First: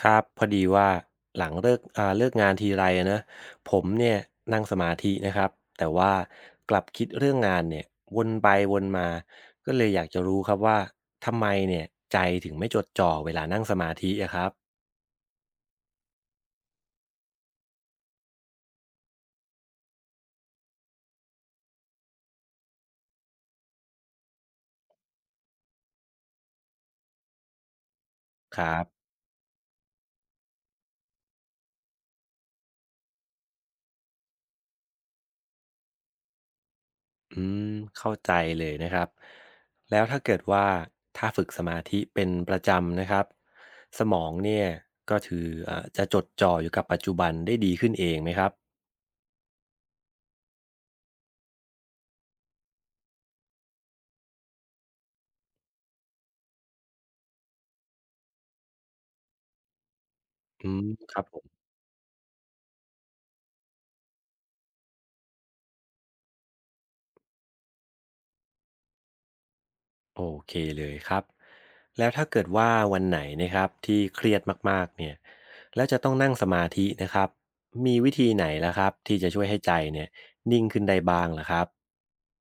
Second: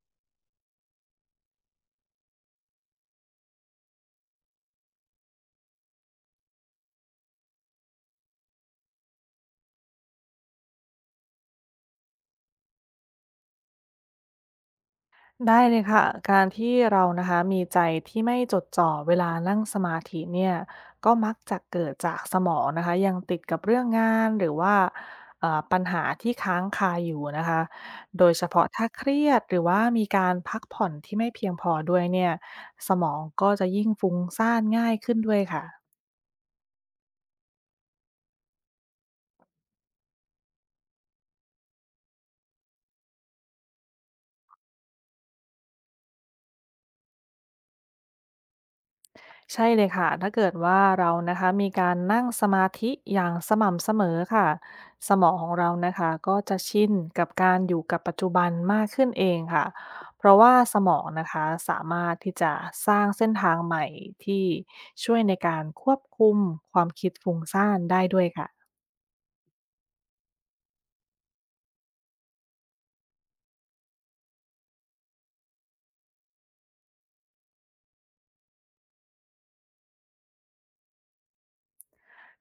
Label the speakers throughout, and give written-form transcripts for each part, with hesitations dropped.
Speaker 1: ครับพอดีว่าหลังเลิกเลิกงานทีไรอะนะผมเนี่ยนั่งสมาธินะครับแต่ว่ากลับคิดเรื่องงานเนี่ยวนไปวนมาก็เลยอยากจะรู้ครับว่าทำไมเนี่ยใจถึงไม่จดจ่อเวลานั่งสมาธิอะครับ
Speaker 2: ได้เลยค่ะการที่เรานะคะมีใจที่ไม่จดจ่อเวลานั่งสมาธิเนี่ยก็มักจะเกิดจากสมองนะคะยังติดกับเรื่องงานหรือว่าปัญหาที่ค้างคาอยู่นะคะโดยเฉ
Speaker 1: ค
Speaker 2: พาะ
Speaker 1: รั
Speaker 2: ถ้าเค
Speaker 1: บ
Speaker 2: รียดหรือว่ามีการพักผ่อนที่ไม่เพียงพอด้วยเนี่ยสมองก็จะยิ่งฟุ้งซ่านง่ายขึ้นด้วยค่ะ
Speaker 1: อืมเข้าใจเลยนะครับแล้วถ้าเกิดว่าถ้าฝึกสมาธิเป็นประจำนะครับสมองเนี่ยก็ถือจะจดจ่ออยู่กับปัจจุบันได้ดีขึ้นเองไหมครับ
Speaker 2: ใช่เลยค่ะถ้าเกิดว่าเรานะคะมีการนั่งสมาธิอย่างสม่ำเสมอค่ะสมองของเรานะคะก็จะชินกับการอยู่กับปัจจุบันมากขึ้นเองค่ะเพราะว่า
Speaker 1: อื
Speaker 2: ส
Speaker 1: ม
Speaker 2: มอง
Speaker 1: ครับ
Speaker 2: นะ
Speaker 1: ผ
Speaker 2: คะ
Speaker 1: ม
Speaker 2: สามารถที่จะสร้างเส้นทางใหม่ที่ช่วยในการควบคุมความคิดฟุ้งซ่านได้ด้วยค่ะ
Speaker 1: โอเคเลยครับแล้วถ้าเกิดว่าวันไหนนะครับที่เครียดมากๆเนี่ยแล้วจะต้องนั่งสมาธินะครับมีวิธีไหนล่ะครับที่จะช่วยให้ใจเนี่ยนิ่งขึ้นได้บ้างล่ะครับ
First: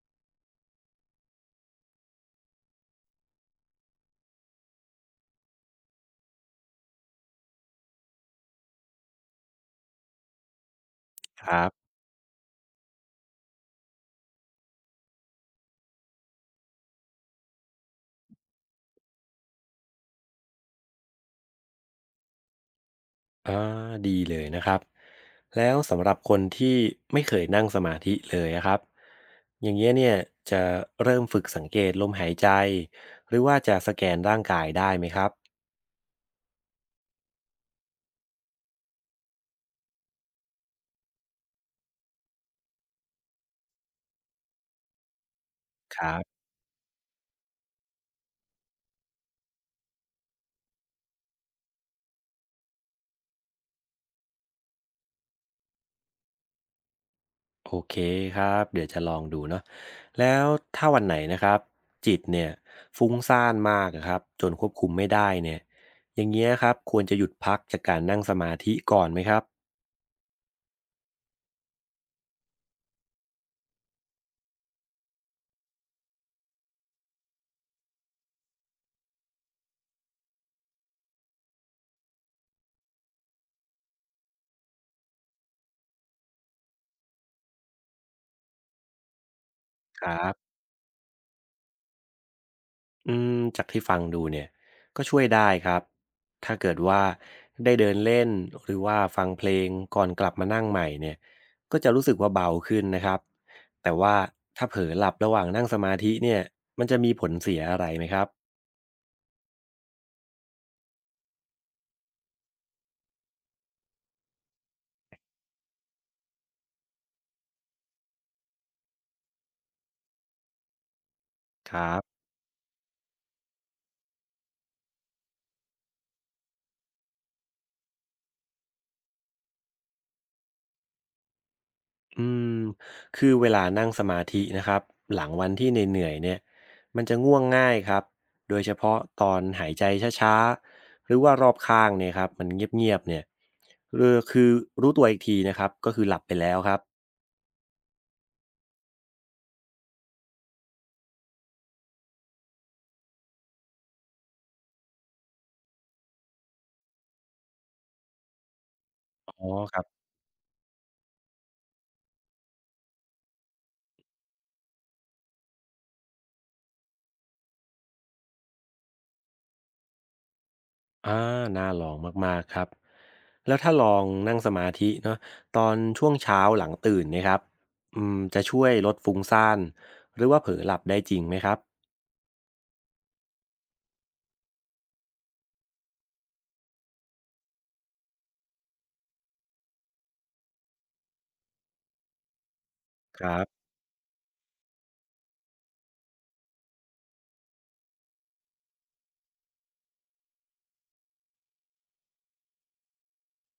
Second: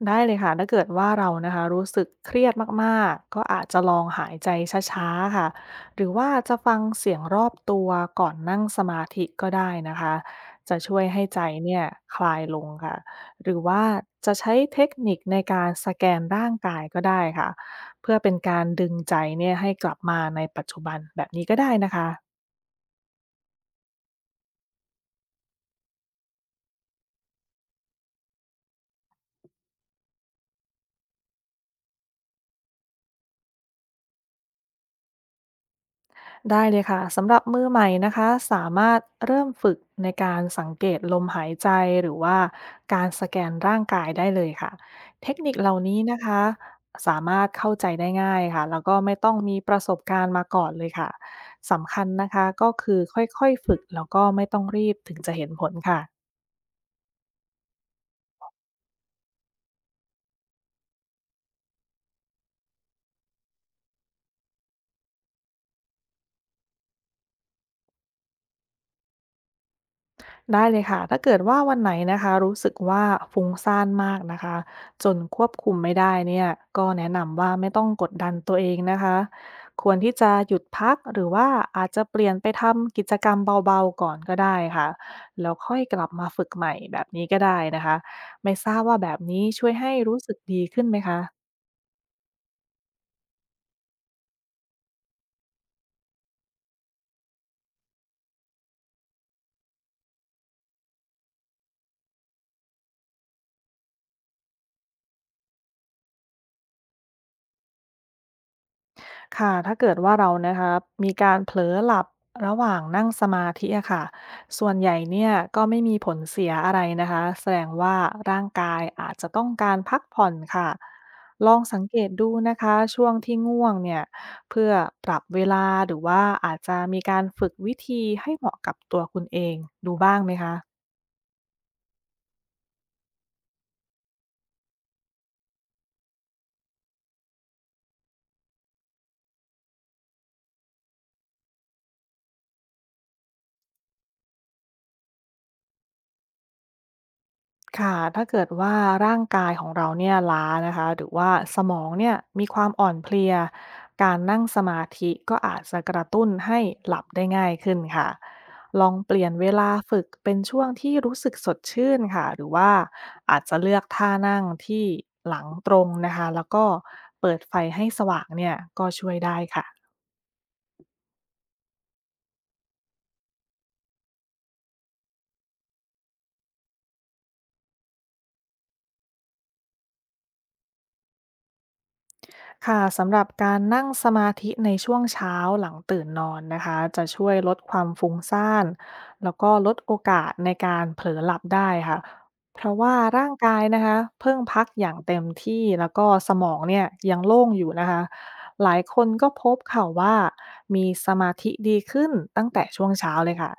Speaker 2: ได้เลยค่ะถ้าเกิดว่าเรานะคะรู้สึกเครียดมากๆก็อาจจะลองหายใจช้าๆค่ะหรือว่าจะฟังเสียงรอบตัวก่อนนั่งสมาธิก็ได้นะคะจะช่วยให้ใจ
Speaker 1: ครับ
Speaker 2: เนี่ยคลายลงค่ะหรือว่าจะใช้เทคนิคในการสแกนร่างกายก็ได้ค่ะเพื่อเป็นการดึงใจเนี่ยให้กลับมาในปัจจุบันแบบนี้ก็ได้นะคะ
Speaker 1: อ่าดีเลยนะครับแล้วสำหรับคนที่ไม่เคยนั่งสมาธิเลยอะครับอย่างเงี้ยเนี่ยจะเริ่มฝึกสังเกตลมหายใจหรือว่าจะสแกนร่างกายได้ไหมครับ
Speaker 2: ได้เลยค่ะสำหรับมือใหม่นะคะสามารถเริ่มฝึกในการสังเกตลมหายใจหรือว่าการสแกนร่างกายได้เลยค่ะเทคนิคเหล่า
Speaker 1: ค
Speaker 2: นี้
Speaker 1: รั
Speaker 2: นะ
Speaker 1: บ
Speaker 2: คะสามารถเข้าใจได้ง่ายค่ะแล้วก็ไม่ต้องมีประสบการณ์มาก่อนเลยค่ะสำคัญนะคะก็คือค่อยๆฝึกแล้วก็ไม่ต้องรีบถึงจะเห็นผลค่ะ
Speaker 1: โอเคครับเดี๋ยวจะลองดูเนาะแล้วถ้าวันไหนนะครับจิตเนี่ยฟุ้งซ่านมากอะครับจนควบคุมไม่ได้เนี่ยอย่างเงี้ยครับควรจะหยุดพักจากการนั่งสมาธิก่อนไหมครับ
Speaker 2: ได้เลยค่ะถ้าเกิดว่าวันไหนนะคะรู้สึกว่าฟุ้งซ่านมากนะคะจนควบคุมไม่ได้เนี่ยก็แนะนำว่าไม่ต้องกดดันตัวเองนะคะควรที่จะหยุดพักหรือว่าอาจจะเปลี่ยนไปทำกิจกรรมเบาๆก่อนก็ได้ค่ะแล้วค่อยกลับมาฝึกใหม่แบบนี้ก็ได้นะคะไม่ทราบว่าแบบนี้ช่วยให้
Speaker 1: ครั
Speaker 2: รู้สึก
Speaker 1: บ
Speaker 2: ดีขึ้นไหมคะ
Speaker 1: อืมจากที่ฟังดูเนี่ยก็ช่วยได้ครับถ้าเกิดว่าได้เดินเล่นหรือว่าฟังเพลงก่อนกลับมานั่งใหม่เนี่ยก็จะรู้สึกว่าเบาขึ้นนะครับแต่ว่าถ้าเผลอหลับระหว่างนั่งสมาธิเนี่ยมันจะมีผลเสียอะไรไหมครับ
Speaker 2: ค่ะถ้าเกิดว่าเรานะครับมีการเผลอหลับระหว่างนั่งสมาธิอะค่ะส่วนใหญ่เนี่ยก็ไม่มีผลเสียอะไรนะคะแสดงว่าร่างกายอาจจะต้องการพักผ่อนค่ะลอง
Speaker 1: ค
Speaker 2: สัง
Speaker 1: รั
Speaker 2: เกต
Speaker 1: บ
Speaker 2: ดูนะคะช่วงที่ง่วงเนี่ยเพื่อปรับเวลาหรือว่าอาจจะมีการฝึกวิธีให้เหมาะกับตัวคุณเองดูบ้างไหมคะ
Speaker 1: อืมคือเวลานั่งสมาธินะครับหลังวันที่เหนื่อยๆเนี่ยมันจะง่วงง่ายครับโดยเฉพาะตอนหายใจช้าๆหรือว่ารอบข้างเนี่ยครับมันเงียบๆเนี่ยเออคือรู้ตัวอีกทีนะครับก็คือหลับไปแล้วครับ
Speaker 2: ค่ะถ้าเกิดว่าร่างกายของเราเนี่ยล้านะคะหรือว่าสมองเนี่ยมีความอ่อนเพลียการนั่งสมาธิก็อาจจะกระตุ้นให้หลับได้ง่ายขึ้นค่ะลองเปลี่ยน
Speaker 1: อ๋อ
Speaker 2: เวลา
Speaker 1: ครั
Speaker 2: ฝึ
Speaker 1: บ
Speaker 2: กเป็นช่วงที่รู้สึกสดชื่นค่ะหรือว่าอาจจะเลือกท่านั่งที่หลังตรงนะคะแล้วก็เปิดไฟให้สว่างเนี่ยก็ช่วยได้ค่ะ
Speaker 1: อ่าน่าลองมากๆครับแล้วถ้าลองนั่งสมาธิเนาะตอนช่วงเช้าหลังตื่นเนะครับอืมจะช่วยลดฟุ้งซ่านหรือว่าเผลอหลับได้จริงไหมครับ
Speaker 2: ค่ะสำหรับการนั่งสมาธิในช่วงเช้าหลังตื่นนอนนะคะจะช่วยลดความฟุ้งซ่านแล้วก็ลดโอกาสในการเผลอหลับได้ค่ะเพราะว่า
Speaker 1: ค
Speaker 2: ร่าง
Speaker 1: รั
Speaker 2: กา
Speaker 1: บ
Speaker 2: ยนะคะเพิ่งพักอย่างเต็มที่แล้วก็สมองเนี่ยยังโล่งอยู่นะคะหลายคนก็พบค่ะว่ามีสมาธิดีขึ้นตั้งแต่ช่วงเช้าเลยค่ะ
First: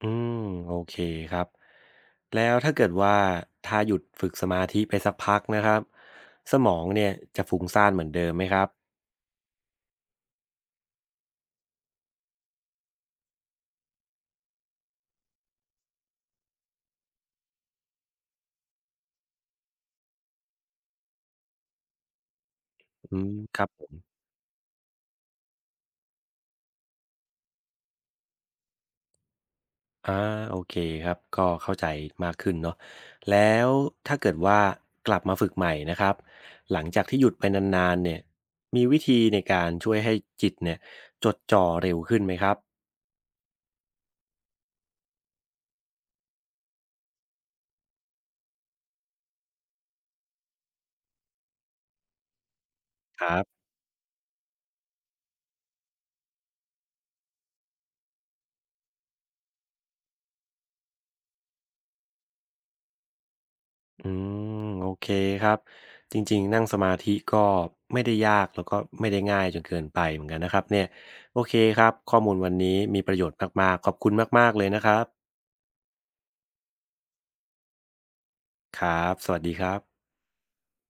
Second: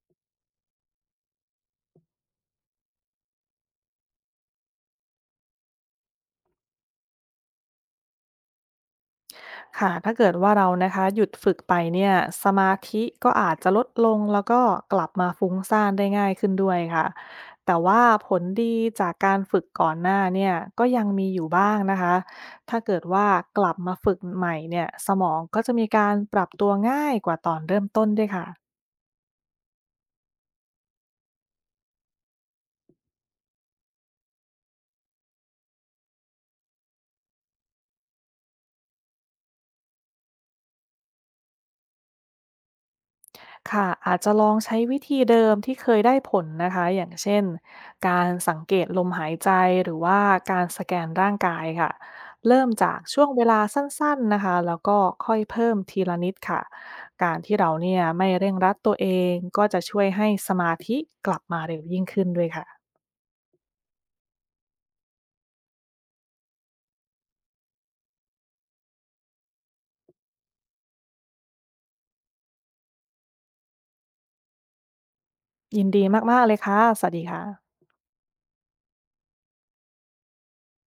Speaker 1: อืมโอเคครับแล้วถ้าเกิดว่าถ้าหยุดฝึกสมาธิไปสักพักนะครับสมองเนี่ยจะฟุ้งซ่านเหมือนเดิมไหมครับ
Speaker 2: ค่ะถ้าเกิดว่าเรานะคะหยุดฝึกไปเนี่ยสมาธิก็อาจจะลดลงแล้วก็กลับมาฟุ้งซ่านได้ง่ายขึ้นด้วยค่ะแต่ว่าผลดีจากการฝึกก่อนหน้าเนี่ยก็ยังมีอยู่บ้างนะคะถ้าเกิด
Speaker 1: อื
Speaker 2: ว่า
Speaker 1: มค
Speaker 2: ก
Speaker 1: รับ
Speaker 2: ลับ
Speaker 1: ผม
Speaker 2: มาฝึกใหม่เนี่ยสมองก็จะมีการปรับตัวง่ายกว่าตอนเริ่มต้นด้วยค่ะ
Speaker 1: อ่าโอเคครับก็เข้าใจมากขึ้นเนาะแล้วถ้าเกิดว่ากลับมาฝึกใหม่นะครับหลังจากที่หยุดไปนานๆเนี่ยมีวิธีในการช่วยให้จิตเนี่ยจดจ่อเร็วขึ้นไหมครับ
Speaker 2: ค่ะอาจจะลองใช้วิธีเดิมที่เคยได้ผลนะคะอย่างเช่นการสังเกตลมหายใจหรือว่าการสแกนร่างกายค่ะเริ่มจากช่วงเวลาสั้นๆนะคะแล้วก็ค่อยเพิ่มทีละนิดค่ะการที่เราเนี่ยไม่เร่งรัดตัวเองก็จะช่วยให้สมาธิกลับมาเร็วยิ่งขึ้นด้วยค่ะ
Speaker 1: อืมโอเคครับจริงๆนั่งสมาธิก็ไม่ได้ยากแล้วก็ไม่ได้ง่ายจนเกินไปเหมือนกันนะครับเนี่ยโอเคครับข้อมูลวันนี้มีประโยชน์มากๆขอบคุณมากๆเลยนะครับ
Speaker 2: ยินดีมากๆเลยค่ะสวัสดีค่ะ
Speaker 1: ครับสวัสดีครับ